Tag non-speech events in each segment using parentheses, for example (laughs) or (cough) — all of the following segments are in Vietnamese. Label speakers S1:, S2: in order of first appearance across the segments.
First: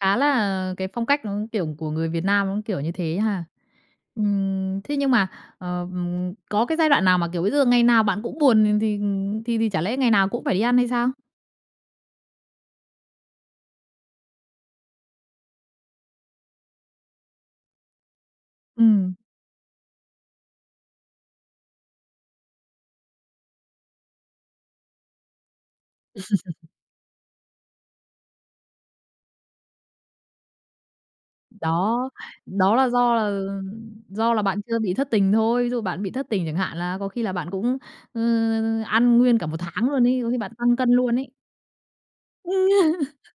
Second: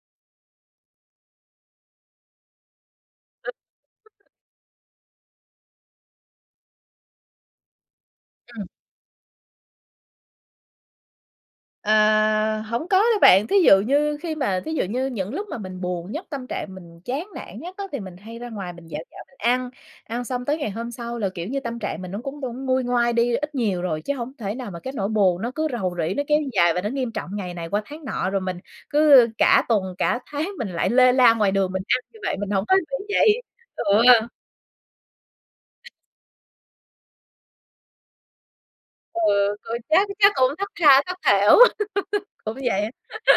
S1: Khá là cái phong cách nó, kiểu của người Việt Nam nó kiểu như thế ha. Ừm, thế nhưng mà, ờ, ừm, có cái giai đoạn nào mà, kiểu bây giờ ngày nào bạn cũng buồn,
S2: Ừm.
S1: ừm, thì thì thì chả lẽ ngày nào cũng phải đi ăn hay sao?
S2: Ờ, hổng có đâu bạn. Thí dụ như khi mà thí dụ như những lúc mà mình buồn nhất, tâm trạng mình chán nản nhất á thì mình hay ra ngoài mình dạo
S1: Ừm.
S2: dạo mình ăn, ăn xong tới ngày hôm sau là, kiểu như, tâm trạng mình nó cũng cũng nguôi ngoai đi ít nhiều rồi, chứ hổng thể nào mà cái nỗi buồn nó cứ rầu rĩ nó kéo
S1: (chuckles)
S2: dài và nó nghiêm trọng ngày này qua tháng nọ, rồi mình cứ, ơ, cả tuần cả tháng mình lại lê la ngoài đường mình ăn
S1: Đó,
S2: như vậy, mình hổng có
S1: đó là
S2: tự
S1: do là,
S2: vậy.
S1: ừm,
S2: Ừ.
S1: do là bạn chưa bị thất tình thôi, ví dụ bạn bị thất tình chẳng hạn là có khi là bạn cũng, ơ, ăn
S2: Ừ,
S1: nguyên cả 1
S2: ừ,
S1: tháng
S2: chắc
S1: luôn ấy, có
S2: chắc
S1: khi bạn
S2: cũng thất
S1: tăng cân
S2: tha thất
S1: luôn ấy.
S2: thểu, (laughs) cũng vậy á.
S1: (chuckles)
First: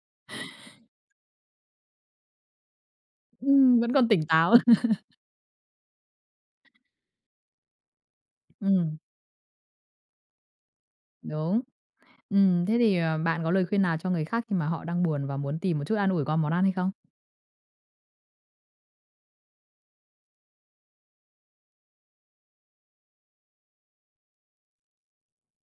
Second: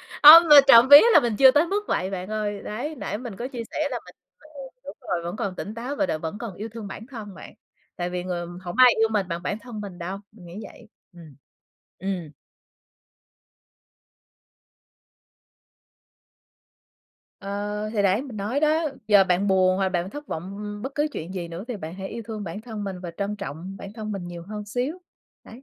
S2: (laughs) Hông, mà trộm vía là mình chưa tới mức vậy bạn ơi, đấy, nãy mình có chia
S1: Ừm,
S2: sẻ
S1: vẫn
S2: là
S1: còn
S2: mình
S1: tỉnh
S2: ờ,
S1: táo.
S2: đúng
S1: (chuckles)
S2: rồi, vẫn còn tỉnh táo và đ vẫn còn yêu thương bản thân, bạn, tại vì người hổng ai
S1: Ừm.
S2: yêu mình bằng bản thân mình đâu, mình nghĩ vậy. Ừm.
S1: Đúng.
S2: Ừm.
S1: Ừm, thế thì, ờ, bạn có lời khuyên nào cho người khác khi mà họ đang buồn và muốn tìm một chút an ủi qua món ăn hay không?
S2: Ờ, thì đấy, mình nói đó, giờ bạn buồn hoặc bạn thất vọng, ưm, bất cứ chuyện gì nữa thì bạn hãy yêu thương bản thân mình và trân trọng bản thân mình nhiều hơn xíu. Đấy.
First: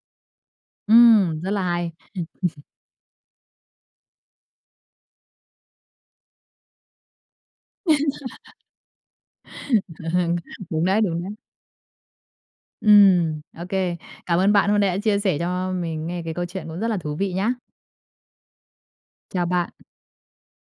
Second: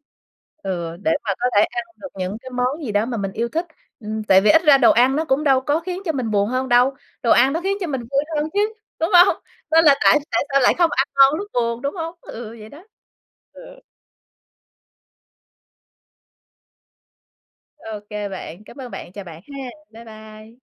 S2: Ừ, để mà
S1: Ừm,
S2: có
S1: rất
S2: thể
S1: là
S2: ăn
S1: hay!
S2: được những cái
S1: (chuckles)
S2: món gì đó mà mình yêu thích, ừm, tại vì ít ra đồ ăn nó cũng đâu có khiến cho mình buồn hơn đâu, đồ ăn nó khiến cho mình vui hơn
S1: (laughs)
S2: chứ, đúng không? Nên là tại tại
S1: (chuckles)
S2: sao lại
S1: Đúng
S2: không
S1: đấy,
S2: ăn
S1: đúng đấy.
S2: ngon lúc buồn, đúng hông? Ừ, vậy đó.
S1: Ừm, ô
S2: Ừ.
S1: kê. Cảm ơn bạn hôm nãy đã chia sẻ cho mình nghe cái câu chuyện cũng rất là thú vị nhá!
S2: Ô kê bạn. Cám ơn bạn, chào bạn
S1: Chào
S2: ha.
S1: bạn.
S2: Bye bye!